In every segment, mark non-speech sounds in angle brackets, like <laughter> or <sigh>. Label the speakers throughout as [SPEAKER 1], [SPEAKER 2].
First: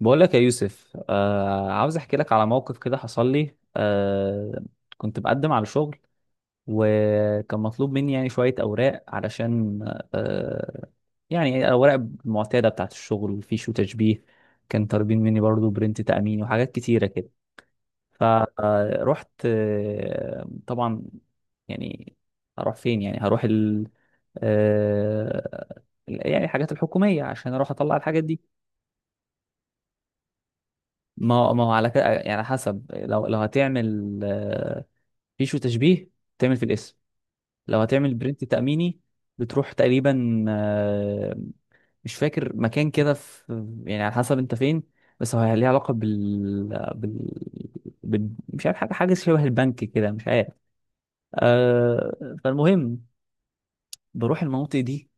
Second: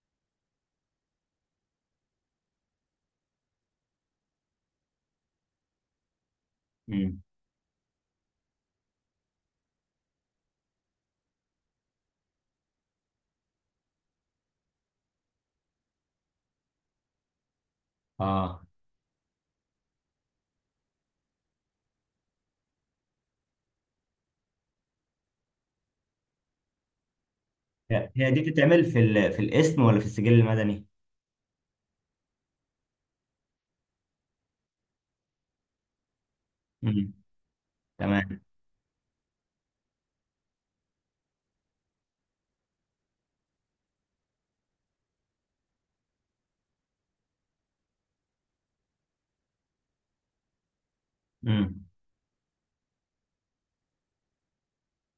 [SPEAKER 1] بقول لك يا يوسف، عاوز احكي لك على موقف كده حصل لي. كنت بقدم على شغل،
[SPEAKER 2] امم.
[SPEAKER 1] وكان مطلوب مني يعني شوية أوراق علشان آه يعني الأوراق المعتادة بتاعة الشغل فيش وتشبيه. كان طالبين مني برضو برنت تأمين وحاجات كتيرة كده.
[SPEAKER 2] اه.
[SPEAKER 1] فرحت، طبعا يعني هروح فين؟ يعني هروح ال آه يعني الحاجات الحكومية عشان أروح أطلع
[SPEAKER 2] هي
[SPEAKER 1] الحاجات
[SPEAKER 2] هي دي
[SPEAKER 1] دي.
[SPEAKER 2] بتتعمل في في الاسم ولا في السجل المدني؟
[SPEAKER 1] ما هو على كده يعني حسب. لو هتعمل فيشو تشبيه تعمل في الاسم.
[SPEAKER 2] امم.
[SPEAKER 1] لو هتعمل
[SPEAKER 2] تمام.
[SPEAKER 1] برنت تأميني بتروح تقريبا، مش فاكر مكان كده، في يعني على حسب انت فين. بس هو ليه علاقة بال... بال... بال... مش عارف، حاجة حاجة شبه البنك كده، مش عارف.
[SPEAKER 2] امم.
[SPEAKER 1] فالمهم بروح المناطق دي،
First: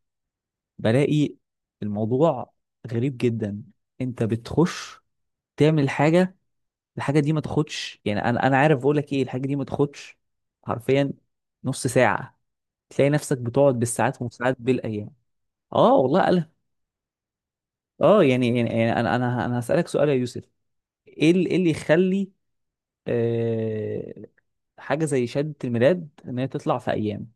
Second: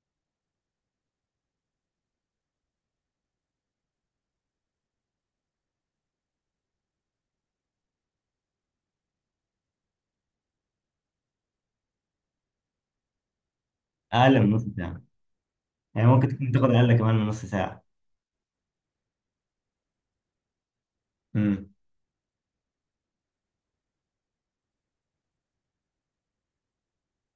[SPEAKER 1] بلاقي الموضوع غريب جدا. انت بتخش تعمل حاجة، الحاجه دي ما تاخدش، يعني انا عارف بقول لك ايه، الحاجه دي ما تاخدش حرفيا نص ساعه، تلاقي نفسك بتقعد بالساعات
[SPEAKER 2] اقل من
[SPEAKER 1] وساعات
[SPEAKER 2] نص ساعه.
[SPEAKER 1] بالايام. اه
[SPEAKER 2] يعني
[SPEAKER 1] والله
[SPEAKER 2] ممكن
[SPEAKER 1] قال.
[SPEAKER 2] تكون تاخد اقل كمان من نص ساعه.
[SPEAKER 1] اه، يعني انا هسالك سؤال يا يوسف: إيه اللي يخلي آه حاجه زي شهاده الميلاد ان هي تطلع في ايام؟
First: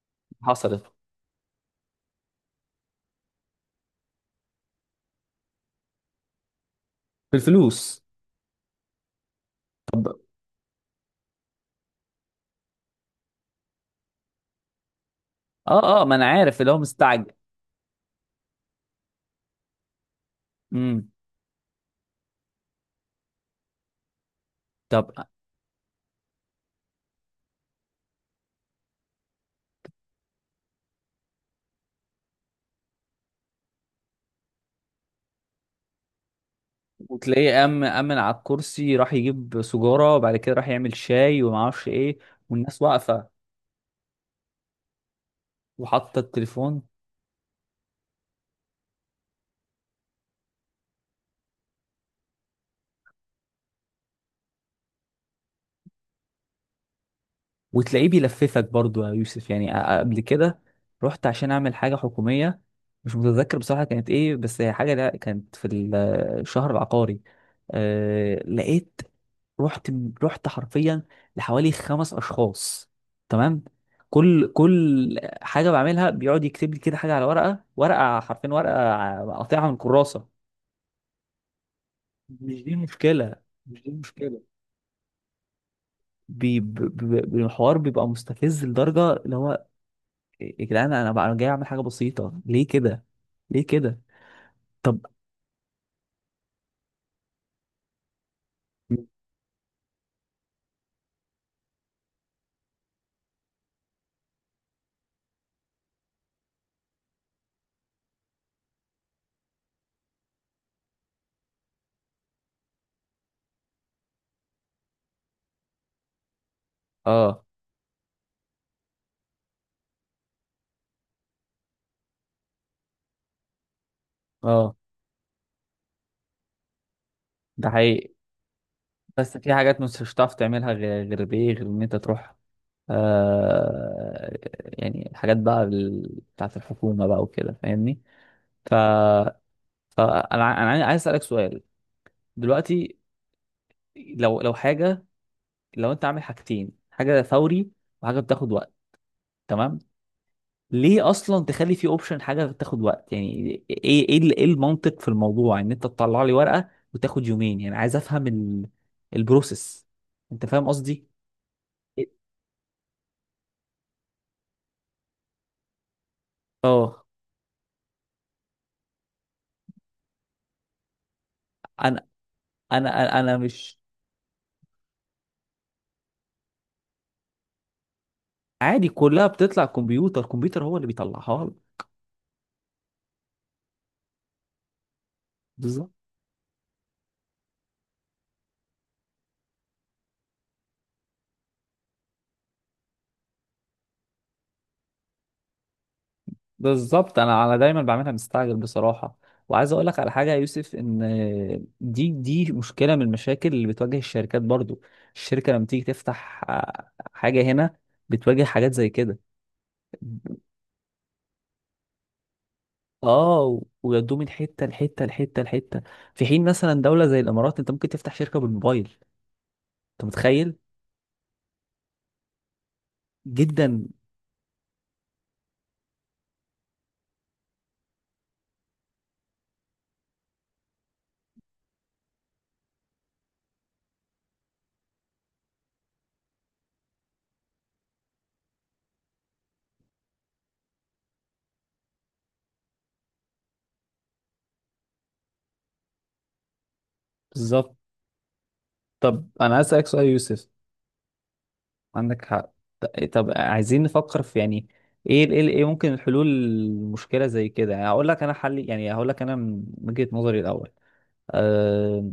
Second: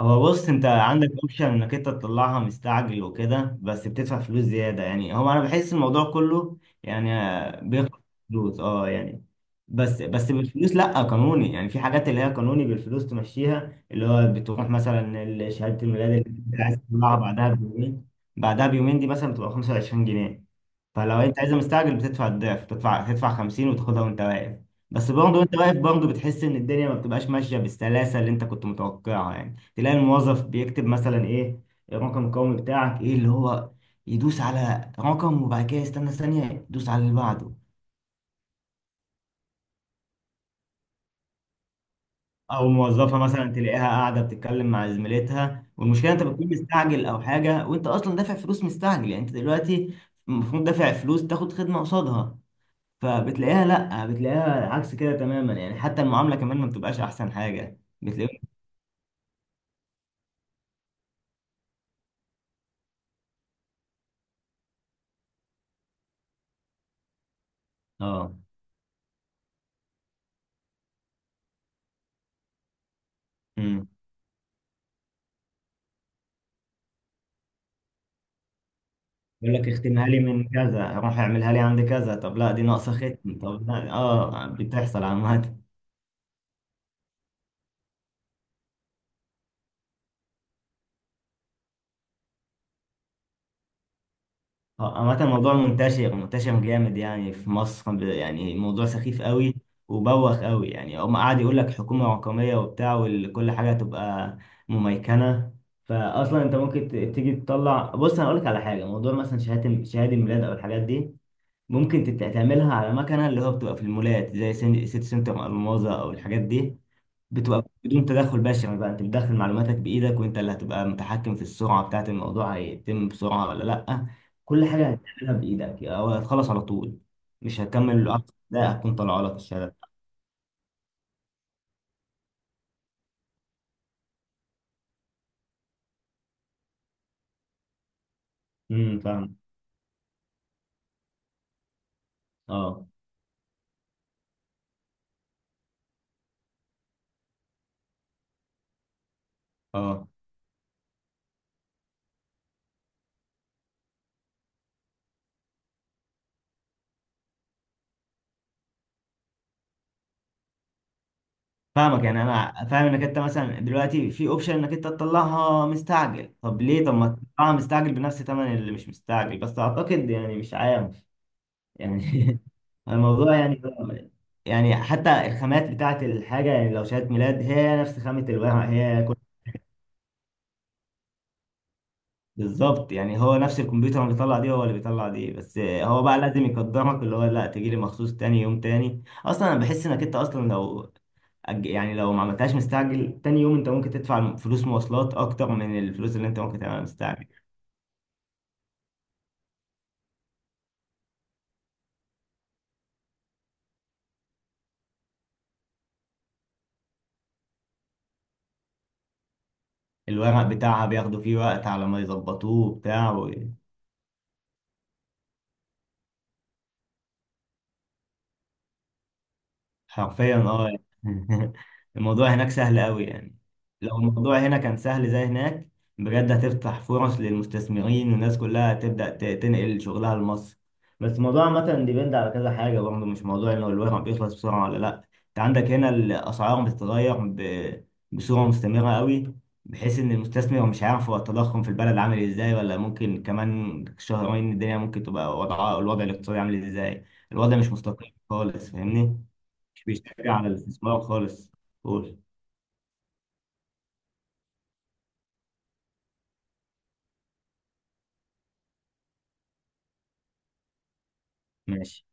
[SPEAKER 2] هو بص، انت
[SPEAKER 1] حصلت
[SPEAKER 2] عندك اوبشن انك انت تطلعها مستعجل وكده بس بتدفع فلوس زياده، يعني هو انا بحس الموضوع كله، يعني بياخد
[SPEAKER 1] بالفلوس.
[SPEAKER 2] فلوس، اه يعني.
[SPEAKER 1] طب،
[SPEAKER 2] بس بالفلوس لا قانوني، يعني في حاجات اللي هي قانوني بالفلوس تمشيها، اللي هو بتروح مثلا شهاده
[SPEAKER 1] اه، اه،
[SPEAKER 2] الميلاد
[SPEAKER 1] ما انا
[SPEAKER 2] اللي
[SPEAKER 1] عارف
[SPEAKER 2] انت
[SPEAKER 1] اللي هو
[SPEAKER 2] عايز تطلعها
[SPEAKER 1] مستعجل.
[SPEAKER 2] بعدها بيومين دي مثلا بتبقى 25 جنيه.
[SPEAKER 1] امم.
[SPEAKER 2] فلو انت عايز مستعجل بتدفع الضعف، تدفع 50 وتاخدها وانت واقف. بس
[SPEAKER 1] طب.
[SPEAKER 2] برضه وانت واقف برضه بتحس ان الدنيا ما بتبقاش ماشيه بالسلاسه اللي انت كنت متوقعها، يعني تلاقي الموظف بيكتب مثلا ايه، الرقم القومي بتاعك ايه، اللي هو يدوس على رقم وبعد كده يستنى ثانية يدوس على اللي
[SPEAKER 1] وتلاقيه
[SPEAKER 2] بعده.
[SPEAKER 1] أمن على الكرسي، راح يجيب سجارة وبعد كده راح يعمل شاي وما اعرفش ايه،
[SPEAKER 2] او
[SPEAKER 1] والناس
[SPEAKER 2] موظفة
[SPEAKER 1] واقفة
[SPEAKER 2] مثلا تلاقيها قاعدة بتتكلم مع زميلتها، والمشكلة
[SPEAKER 1] وحاطه
[SPEAKER 2] انت بتكون
[SPEAKER 1] التليفون.
[SPEAKER 2] مستعجل او حاجة، وانت اصلا دافع فلوس مستعجل. يعني انت دلوقتي المفروض دافع فلوس تاخد خدمة قصادها، فبتلاقيها لا بتلاقيها عكس كده تماما. يعني حتى المعاملة كمان ما بتبقاش احسن حاجة
[SPEAKER 1] وتلاقيه
[SPEAKER 2] بتلاقيهم.
[SPEAKER 1] بيلففك برضو يا يوسف، يعني قبل كده رحت عشان اعمل حاجه حكوميه، مش متذكر بصراحه كانت ايه، بس هي حاجه لا، كانت في الشهر العقاري.
[SPEAKER 2] اه،
[SPEAKER 1] لقيت، رحت رحت حرفيا لحوالي خمس اشخاص، تمام. كل حاجه بعملها بيقعد يكتب لي كده حاجه على ورقه، ورقه، حرفيا ورقه
[SPEAKER 2] يقول
[SPEAKER 1] قاطعها
[SPEAKER 2] لك
[SPEAKER 1] من
[SPEAKER 2] اختمها لي
[SPEAKER 1] الكراسه.
[SPEAKER 2] من كذا، روح اعملها لي عند كذا، طب لا
[SPEAKER 1] مش
[SPEAKER 2] دي
[SPEAKER 1] دي
[SPEAKER 2] ناقصه
[SPEAKER 1] المشكله،
[SPEAKER 2] ختم، طب
[SPEAKER 1] مش دي
[SPEAKER 2] لا.
[SPEAKER 1] المشكله،
[SPEAKER 2] اه، بتحصل عامة.
[SPEAKER 1] الحوار بيبقى مستفز لدرجه اللي هو يا جدعان، انا بقى جاي اعمل حاجه بسيطه، ليه كده؟ ليه كده؟ طب،
[SPEAKER 2] عامة الموضوع منتشر منتشر جامد يعني في مصر، يعني الموضوع سخيف قوي وبوخ قوي. يعني هم قعد يقول لك حكومة رقمية وبتاع وكل حاجة تبقى مميكنة، فأصلا أنت ممكن تيجي تطلع. بص، أنا أقول لك على حاجة، موضوع مثلا شهادة الميلاد أو الحاجات دي ممكن تعملها على مكنة اللي هو بتبقى في المولات زي سيتي سنتر ألماظة أو الحاجات دي.
[SPEAKER 1] اه،
[SPEAKER 2] بتبقى بدون تدخل بشري، بقى انت بتدخل معلوماتك بايدك وانت اللي هتبقى متحكم في السرعه بتاعت الموضوع، هيتم بسرعه ولا لا. كل
[SPEAKER 1] اه،
[SPEAKER 2] حاجه هتعملها بايدك او هتخلص على طول، مش
[SPEAKER 1] ده
[SPEAKER 2] هتكمل
[SPEAKER 1] حقيقي.
[SPEAKER 2] العقد ده هتكون طالعه
[SPEAKER 1] بس
[SPEAKER 2] لك
[SPEAKER 1] في
[SPEAKER 2] الشهاده.
[SPEAKER 1] حاجات مش هتعرف تعملها غير بايه؟ غير ان انت تروح آه يعني الحاجات بقى، بتاعت الحكومه بقى وكده، فاهمني؟ ف
[SPEAKER 2] فاهم.
[SPEAKER 1] فانا انا عايز اسالك سؤال
[SPEAKER 2] اه،
[SPEAKER 1] دلوقتي. لو حاجه، لو انت عامل حاجتين، حاجه فوري وحاجه بتاخد وقت، تمام؟
[SPEAKER 2] اه،
[SPEAKER 1] ليه اصلا تخلي في اوبشن حاجه تاخد وقت؟ يعني إيه المنطق في الموضوع ان انت تطلع لي ورقه وتاخد يومين؟ يعني عايز افهم ال... البروسيس، انت فاهم قصدي؟
[SPEAKER 2] فاهمك. يعني انا فاهم انك انت مثلا دلوقتي في اوبشن انك انت تطلعها مستعجل، طب ليه؟ طب
[SPEAKER 1] اه.
[SPEAKER 2] ما تطلعها مستعجل بنفس ثمن اللي مش مستعجل. بس اعتقد يعني مش عارف.
[SPEAKER 1] انا
[SPEAKER 2] يعني <laughs>
[SPEAKER 1] انا انا
[SPEAKER 2] الموضوع،
[SPEAKER 1] أنا
[SPEAKER 2] يعني
[SPEAKER 1] مش
[SPEAKER 2] حتى الخامات بتاعت الحاجة، يعني لو شهادة ميلاد هي نفس خامة الورق،
[SPEAKER 1] عادي،
[SPEAKER 2] هي كل.
[SPEAKER 1] كلها بتطلع كمبيوتر، الكمبيوتر هو اللي بيطلعها لك.
[SPEAKER 2] بالظبط، يعني هو نفس الكمبيوتر اللي بيطلع دي هو اللي بيطلع دي، بس
[SPEAKER 1] بالظبط.
[SPEAKER 2] هو بقى لازم يقدرك اللي هو لا تجي لي مخصوص تاني يوم. تاني، أصلا أنا بحس إنك أنت أصلا لو يعني لو ما عملتهاش مستعجل تاني يوم، أنت ممكن تدفع فلوس مواصلات أكتر من الفلوس اللي أنت ممكن تعملها
[SPEAKER 1] بالظبط،
[SPEAKER 2] مستعجل.
[SPEAKER 1] انا دايما بعملها مستعجل بصراحه. وعايز اقول لك على حاجه يا يوسف، ان دي مشكله من المشاكل اللي بتواجه الشركات برضو. الشركه لما تيجي تفتح حاجه هنا بتواجه حاجات زي كده.
[SPEAKER 2] الورق بتاعها بياخدوا فيه وقت على ما يظبطوه وبتاع.
[SPEAKER 1] اه، ويودوه من حته لحته لحته لحته، في حين مثلا دوله زي الامارات انت ممكن تفتح شركه بالموبايل. انت
[SPEAKER 2] حرفيا،
[SPEAKER 1] متخيل؟
[SPEAKER 2] اه يعني. <laughs> الموضوع هناك سهل قوي يعني.
[SPEAKER 1] جدا.
[SPEAKER 2] لو الموضوع هنا كان سهل زي هناك، بجد هتفتح فرص للمستثمرين، والناس كلها هتبدأ تنقل شغلها لمصر. بس الموضوع عامة ديبند على كذا حاجة برضه، مش موضوع انه الورق بيخلص بسرعة ولا لا. انت عندك هنا الأسعار بتتغير بصورة مستمرة قوي، بحيث ان المستثمر مش عارف هو التضخم في البلد عامل ازاي، ولا ممكن كمان شهرين الدنيا ممكن تبقى وضعها، الوضع الاقتصادي عامل ازاي. الوضع مش
[SPEAKER 1] بالظبط.
[SPEAKER 2] مستقر خالص، فاهمني.
[SPEAKER 1] طب انا عايز اسالك
[SPEAKER 2] مش
[SPEAKER 1] سؤال يا
[SPEAKER 2] حاجة عن
[SPEAKER 1] يوسف.
[SPEAKER 2] الاستثمار خالص. قول.
[SPEAKER 1] عندك حق. طب عايزين نفكر في، يعني ايه ممكن الحلول المشكله زي كده، يعني هقول لك انا حل، يعني هقول لك انا من وجهه نظري الاول.
[SPEAKER 2] ماشي.
[SPEAKER 1] أه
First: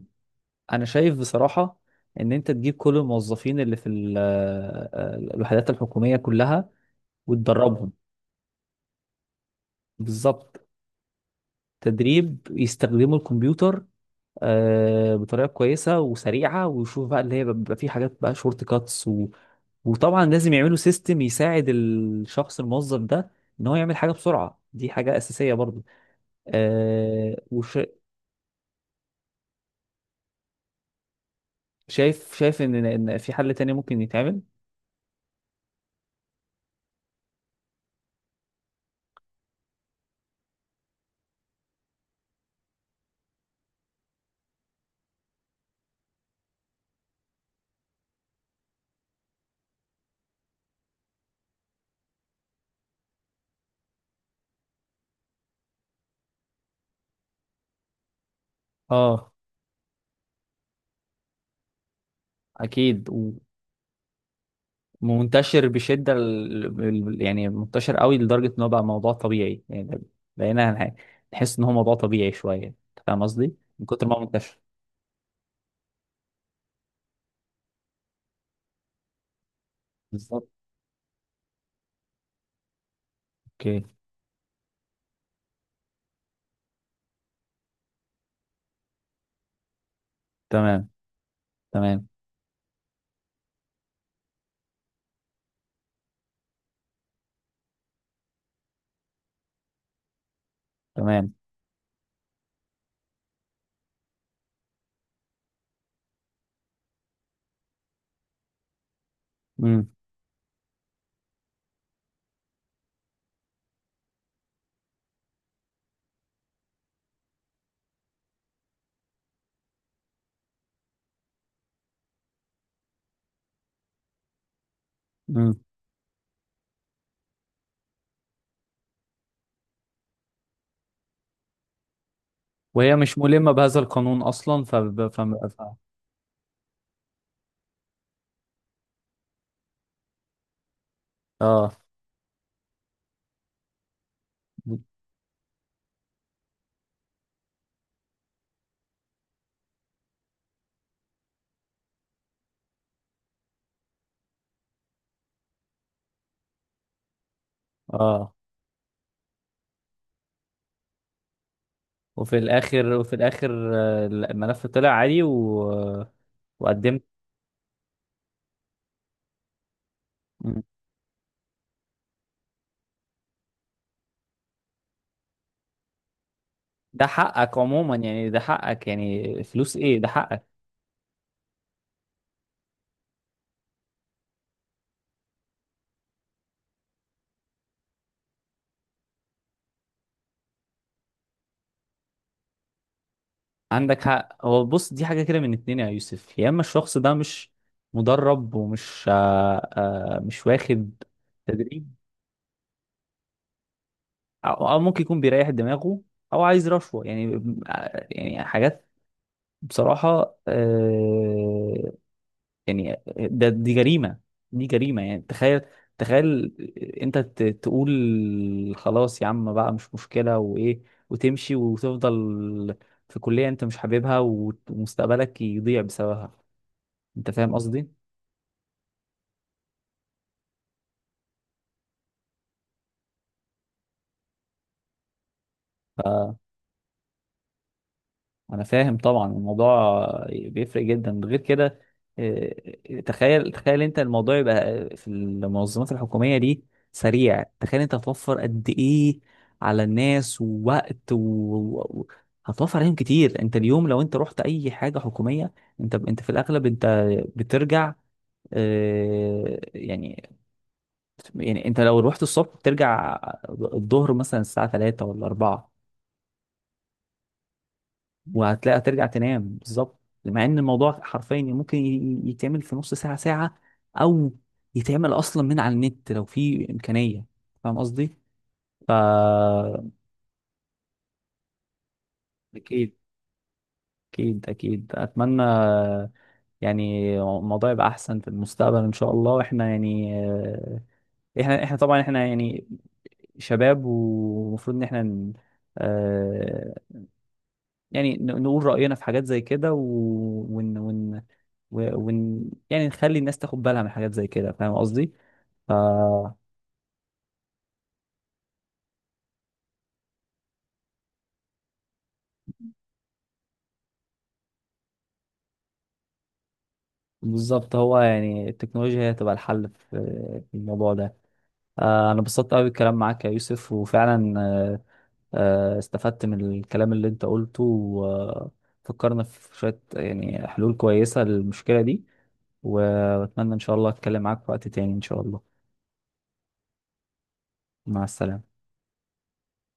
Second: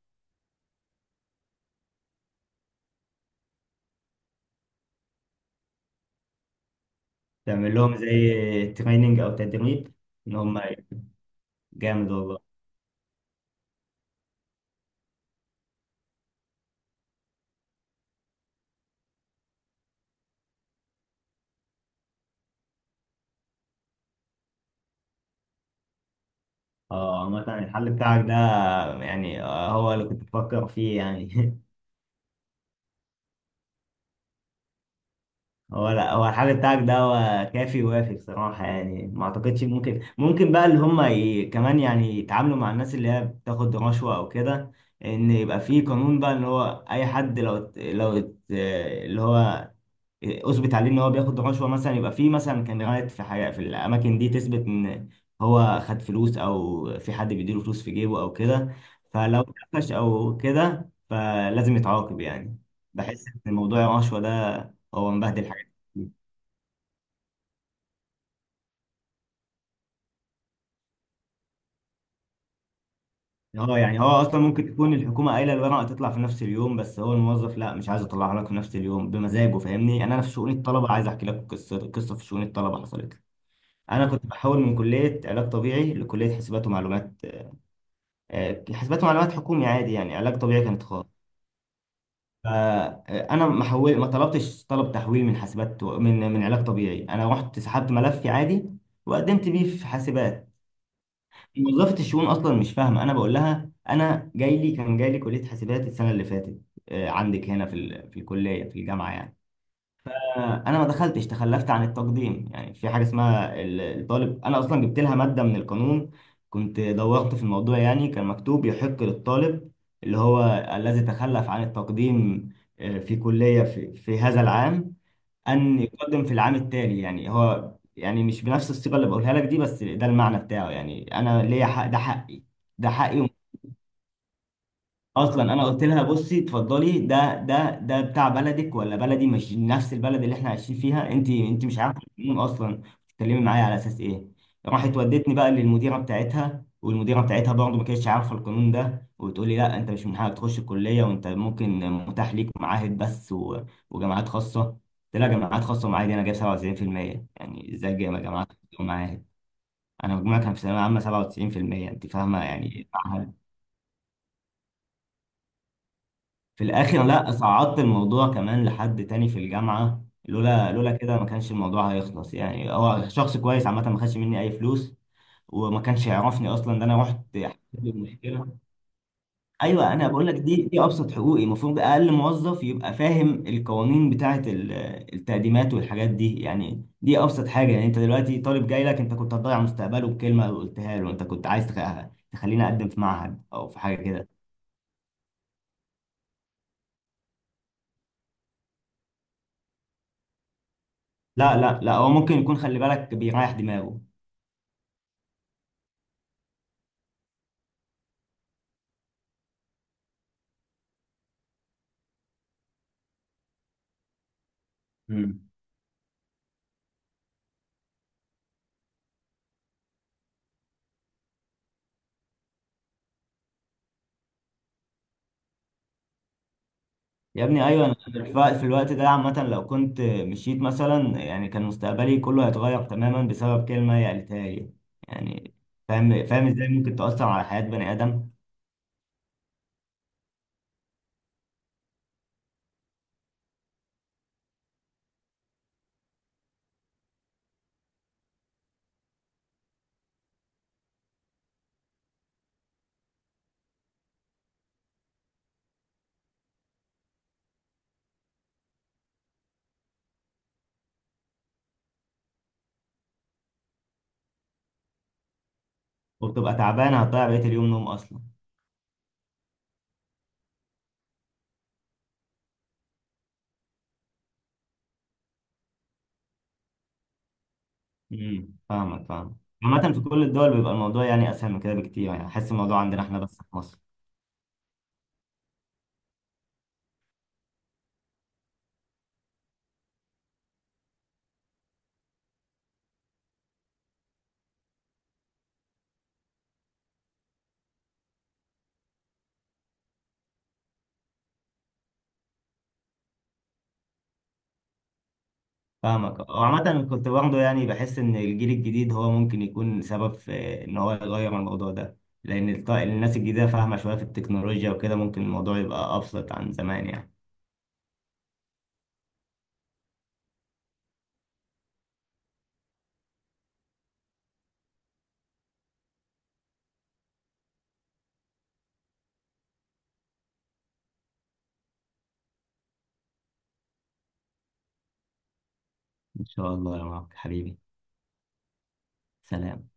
[SPEAKER 1] انا شايف بصراحه ان انت تجيب كل الموظفين اللي في الوحدات الحكوميه كلها
[SPEAKER 2] تعمل
[SPEAKER 1] وتدربهم.
[SPEAKER 2] لهم زي تريننج أو تدريب. إن هم،
[SPEAKER 1] بالظبط.
[SPEAKER 2] جامد
[SPEAKER 1] تدريب
[SPEAKER 2] والله.
[SPEAKER 1] يستخدموا الكمبيوتر بطريقه كويسه وسريعه، ويشوف بقى اللي هي بيبقى فيه حاجات بقى شورت كاتس و... وطبعا لازم يعملوا سيستم يساعد الشخص الموظف ده ان هو يعمل حاجه بسرعه، دي حاجه اساسيه برضو.
[SPEAKER 2] اه،
[SPEAKER 1] آه
[SPEAKER 2] عامة الحل بتاعك ده يعني هو اللي كنت بفكر فيه يعني.
[SPEAKER 1] وشايف، ان في حل تاني ممكن يتعمل؟
[SPEAKER 2] <laughs> هو لا، هو الحل بتاعك ده هو كافي ووافي بصراحة، يعني ما أعتقدش. ممكن، ممكن بقى اللي هم كمان يعني يتعاملوا مع الناس اللي هي بتاخد رشوة أو كده. إن يبقى فيه قانون بقى، إن هو أي حد لو اللي هو اثبت عليه ان هو بياخد رشوه مثلا، يبقى في مثلا كاميرات، في حاجه في الاماكن دي تثبت ان هو خد فلوس، او في حد بيديله فلوس في جيبه او كده.
[SPEAKER 1] اه.
[SPEAKER 2] فلو اتقفش او كده فلازم يتعاقب يعني.
[SPEAKER 1] اكيد.
[SPEAKER 2] بحس ان موضوع الرشوه ده هو مبهدل
[SPEAKER 1] ومنتشر
[SPEAKER 2] حاجات كتير.
[SPEAKER 1] بشده، يعني منتشر قوي لدرجه ان هو بقى موضوع طبيعي، يعني بقينا نحس ان هو موضوع طبيعي شويه، أنت فاهم قصدي،
[SPEAKER 2] هو
[SPEAKER 1] من
[SPEAKER 2] يعني هو
[SPEAKER 1] كتر ما هو
[SPEAKER 2] اصلا
[SPEAKER 1] منتشر.
[SPEAKER 2] ممكن تكون الحكومه قايله الورقه تطلع في نفس اليوم، بس هو الموظف لا، مش عايز اطلعها لك في نفس اليوم بمزاجه، فاهمني؟ يعني انا في
[SPEAKER 1] بالظبط.
[SPEAKER 2] شؤون الطلبه عايز احكي لك قصه. قصه في شؤون الطلبه حصلت لي.
[SPEAKER 1] اوكي.
[SPEAKER 2] انا كنت بحول من كليه علاج طبيعي لكليه حسابات ومعلومات، حاسبات ومعلومات حكومي عادي، يعني علاج طبيعي كانت
[SPEAKER 1] تمام،
[SPEAKER 2] خاص.
[SPEAKER 1] تمام،
[SPEAKER 2] فانا ما حول، ما طلبتش طلب تحويل من حاسبات من علاج طبيعي، انا رحت سحبت ملفي عادي وقدمت بيه في حاسبات.
[SPEAKER 1] تمام.
[SPEAKER 2] موظفه الشؤون اصلا مش فاهمه انا بقول لها انا جاي لي كان جاي لي كليه حاسبات السنه اللي فاتت عندك هنا في في الكليه في الجامعه، يعني
[SPEAKER 1] امم.
[SPEAKER 2] انا ما دخلتش، تخلفت عن التقديم. يعني في حاجه اسمها الطالب، انا اصلا جبت لها ماده من القانون، كنت دورت في الموضوع، يعني كان مكتوب يحق للطالب، اللي هو الذي تخلف عن التقديم في كليه في هذا العام،
[SPEAKER 1] امم.
[SPEAKER 2] ان يقدم في العام التالي. يعني هو يعني مش بنفس الصيغه اللي بقولها لك دي، بس ده المعنى بتاعه. يعني انا ليا حق، ده حقي. ده
[SPEAKER 1] وهي مش
[SPEAKER 2] حقي
[SPEAKER 1] ملمة بهذا القانون اصلا،
[SPEAKER 2] اصلا. انا قلت لها بصي، اتفضلي، ده بتاع بلدك ولا بلدي؟ مش نفس البلد اللي احنا عايشين فيها؟ انت
[SPEAKER 1] اه.
[SPEAKER 2] مش عارفه القانون اصلا، بتتكلمي معايا على اساس ايه؟ راحت ودتني بقى للمديره بتاعتها، والمديره بتاعتها برضه ما كانتش عارفه القانون ده، وبتقولي لا انت مش من حقك تخش الكليه، وانت ممكن متاح ليك معاهد بس وجامعات خاصه. قلت لها جامعات خاصه ومعاهد إيه؟ انا جايب 97%، يعني ازاي جايب
[SPEAKER 1] اه.
[SPEAKER 2] جامعات خاصة ومعاهد؟ انا مجموعي كان في ثانويه عامه 97%، انت
[SPEAKER 1] وفي
[SPEAKER 2] فاهمه يعني.
[SPEAKER 1] الاخر، الملف طلع عادي و...
[SPEAKER 2] في
[SPEAKER 1] وقدمت.
[SPEAKER 2] الاخر لا، صعدت الموضوع كمان لحد تاني في الجامعه،
[SPEAKER 1] مم.
[SPEAKER 2] لولا كده ما كانش الموضوع هيخلص. يعني هو شخص كويس عامه، ما خدش مني اي فلوس وما كانش يعرفني اصلا، ده انا
[SPEAKER 1] ده
[SPEAKER 2] رحت حكيت
[SPEAKER 1] حقك
[SPEAKER 2] له
[SPEAKER 1] عموما، يعني ده
[SPEAKER 2] المشكله.
[SPEAKER 1] حقك، يعني فلوس
[SPEAKER 2] ايوه،
[SPEAKER 1] ايه؟ ده
[SPEAKER 2] انا بقول لك
[SPEAKER 1] حقك.
[SPEAKER 2] دي ابسط حقوقي. المفروض اقل موظف يبقى فاهم القوانين بتاعه التقديمات والحاجات دي، يعني دي ابسط حاجه. يعني انت دلوقتي طالب جاي لك، انت كنت هتضيع مستقبله بكلمه قلتها له. انت كنت عايز تخليني اقدم في معهد او في حاجه
[SPEAKER 1] عندك
[SPEAKER 2] كده.
[SPEAKER 1] حق. هو بص، دي حاجة كده من اتنين يا يوسف: يا اما الشخص ده مش مدرب ومش مش واخد
[SPEAKER 2] لا، لا،
[SPEAKER 1] تدريب،
[SPEAKER 2] لا، هو ممكن يكون خلي بالك بيريح دماغه.
[SPEAKER 1] او ممكن يكون بيريح دماغه، او عايز رشوه يعني، يعني حاجات بصراحه. يعني دي جريمه، دي جريمه. يعني
[SPEAKER 2] مم.
[SPEAKER 1] تخيل، تخيل، انت تقول خلاص يا عم بقى، مش مشكله وايه، وتمشي وتفضل في كليه انت مش حاببها ومستقبلك يضيع بسببها، انت
[SPEAKER 2] يا
[SPEAKER 1] فاهم
[SPEAKER 2] ابني، ايوه،
[SPEAKER 1] قصدي؟
[SPEAKER 2] انا في في الوقت ده عامه لو كنت مشيت مثلا، يعني كان مستقبلي كله هيتغير تماما بسبب كلمه هي قالتها لي. يعني فاهم ازاي ممكن تاثر على حياه بني ادم.
[SPEAKER 1] انا فاهم طبعا، الموضوع بيفرق جدا غير كده. تخيل، تخيل انت الموضوع يبقى في المنظمات الحكوميه دي سريع، تخيل انت هتوفر قد ايه على الناس ووقت و... و... هتوفر عليهم كتير. انت اليوم لو انت رحت اي حاجه حكوميه انت في الاغلب انت بترجع، يعني، يعني انت لو رحت الصبح بترجع الظهر مثلا الساعه 3 ولا 4.
[SPEAKER 2] وبتبقى تعبان، هتضيع بقيه اليوم نوم اصلا.
[SPEAKER 1] وهتلاقي هترجع تنام بالظبط، مع ان الموضوع حرفيا ممكن يتعمل في نص ساعة ساعة، او يتعمل اصلا من على النت لو في امكانية. فاهم قصدي؟ ف
[SPEAKER 2] فاهمك، فاهمك. عامه في كل الدول بيبقى الموضوع يعني اسهل من كده بكتير، يعني حاسس الموضوع
[SPEAKER 1] اكيد،
[SPEAKER 2] عندنا احنا بس في مصر.
[SPEAKER 1] اكيد، اكيد. اتمنى يعني الموضوع يبقى احسن في المستقبل ان شاء الله. واحنا يعني احنا طبعا احنا يعني شباب، ومفروض ان احنا يعني نقول رأينا في حاجات زي كده و... ون... ون... ون... يعني نخلي الناس تاخد بالها من حاجات زي كده. فاهم قصدي؟ ف
[SPEAKER 2] فاهمك، وعامة كنت برضه يعني بحس إن الجيل الجديد هو ممكن يكون سبب في إن هو يغير الموضوع ده، لأن الناس الجديدة فاهمة شوية في التكنولوجيا وكده، ممكن الموضوع يبقى أبسط عن زمان يعني.
[SPEAKER 1] بالظبط. هو يعني التكنولوجيا هي تبقى الحل في في الموضوع ده. آه، انا انبسطت قوي بالكلام معاك يا يوسف، وفعلا استفدت من الكلام اللي انت قلته، وفكرنا في شوية يعني حلول كويسة للمشكلة دي. واتمنى ان شاء الله اتكلم معاك في وقت تاني ان شاء الله.
[SPEAKER 2] إن شاء الله يا مارك حبيبي.
[SPEAKER 1] مع السلامة.
[SPEAKER 2] سلام.